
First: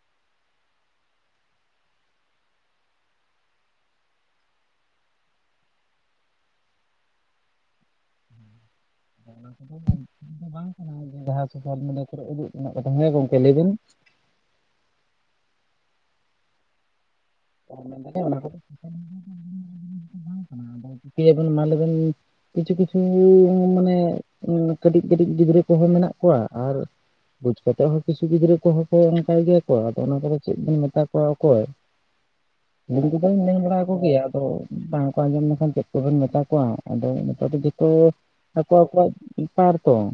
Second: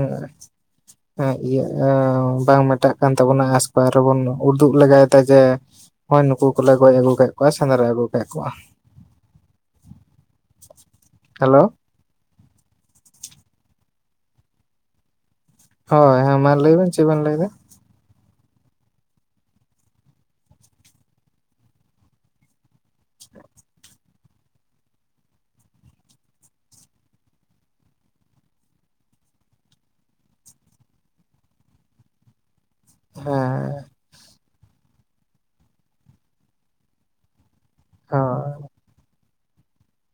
[INAUDIBLE] ᱦᱮᱸ ᱤᱭᱟᱹ ᱵᱟᱝ ᱢᱮᱴᱟᱜ ᱠᱟᱱ ᱛᱟᱵᱚᱱᱟ ᱟᱥᱯᱟᱭ ᱨᱮ ᱵᱚᱱ ᱩᱫᱩᱜ ᱞᱮᱜᱟᱭ ᱫᱟ ᱡᱮ ᱦᱚᱭ ᱱᱩᱠᱩ ᱠᱚᱞᱮ ᱜᱚᱡ ᱟᱹᱜᱩ ᱠᱮᱫ ᱠᱚᱣᱟ ᱥᱮᱸᱫᱽᱨᱟ ᱟᱹᱜᱩ ᱠᱮᱫ ᱠᱚᱣᱟ᱾ ᱫᱚ ᱵᱟᱝ ᱠᱟᱱᱟ ᱡᱟᱦᱟᱸ ᱦᱮᱞᱳ ᱥᱚᱥᱟᱹᱞ ᱢᱤᱰᱤᱭᱟ ᱠᱚ ᱨᱮ ᱩᱫᱩᱜ ᱨᱮᱱᱟᱜ ᱠᱟᱛᱷᱟ ᱦᱮᱸ ᱜᱚᱝᱠᱮ ᱞᱟᱹᱭ ᱵᱤᱱ᱾ ᱦᱳᱭ ᱦᱮᱸ ᱢᱟ ᱞᱟᱹᱭᱵᱮᱱ ᱪᱮᱫ ᱵᱮᱱ ᱞᱟᱹᱭ ᱫᱟ᱾ [UNINTELLIGIBLE] ᱟᱫᱚ ᱪᱤᱠᱟᱹᱭ ᱟᱵᱮᱱ ᱢᱟ ᱞᱮᱭ ᱵᱮᱱ? ᱠᱤᱪᱷᱩ ᱠᱤᱪᱷᱩ ᱢᱟᱱᱮ ᱠᱟᱹᱴᱤᱡ ᱠᱟᱹᱴᱤᱡ ᱜᱤᱫᱽᱨᱟᱹ ᱠᱚ ᱦᱚᱸ ᱢᱮᱱᱟᱜ ᱠᱚᱣᱟ ᱟᱨ ᱵᱩᱡᱽ ᱠᱟᱛᱮᱫ ᱦᱚᱸ ᱠᱤᱪᱷᱩ ᱜᱤᱫᱽᱨᱟᱹ ᱠᱚ ᱦᱚᱸ ᱠᱚ ᱚᱱᱠᱟ ᱜᱮᱭᱟ ᱠᱚ ᱟᱫᱚ ᱚᱱᱟ ᱠᱚ ᱫᱚ ᱪᱮᱫ ᱵᱮᱱ ᱢᱮᱛᱟ ᱠᱚᱣᱟ ᱚᱠᱚᱭ ᱜᱤᱫᱽᱨᱟᱹ ᱠᱚ ᱫᱚᱧ ᱢᱮᱱ ᱵᱟᱲᱟ ᱦᱮᱸ ᱟᱠᱚ ᱜᱮᱭᱟ ᱟᱫᱚ ᱵᱟᱝ ᱠᱚ ᱟᱸᱡᱚᱢ ᱞᱮᱠᱷᱟᱱ ᱪᱮᱫ ᱠᱚ ᱵᱮᱱ ᱢᱮᱛᱟ ᱠᱚᱣᱟ ᱟᱫᱚ ᱱᱤᱛᱚᱜ ᱫᱚ ᱛᱚ ᱦᱳᱭ ᱟᱠᱚ ᱟᱠᱚᱣᱟᱜ ᱵᱮᱯᱟᱨ ᱛᱚ ᱾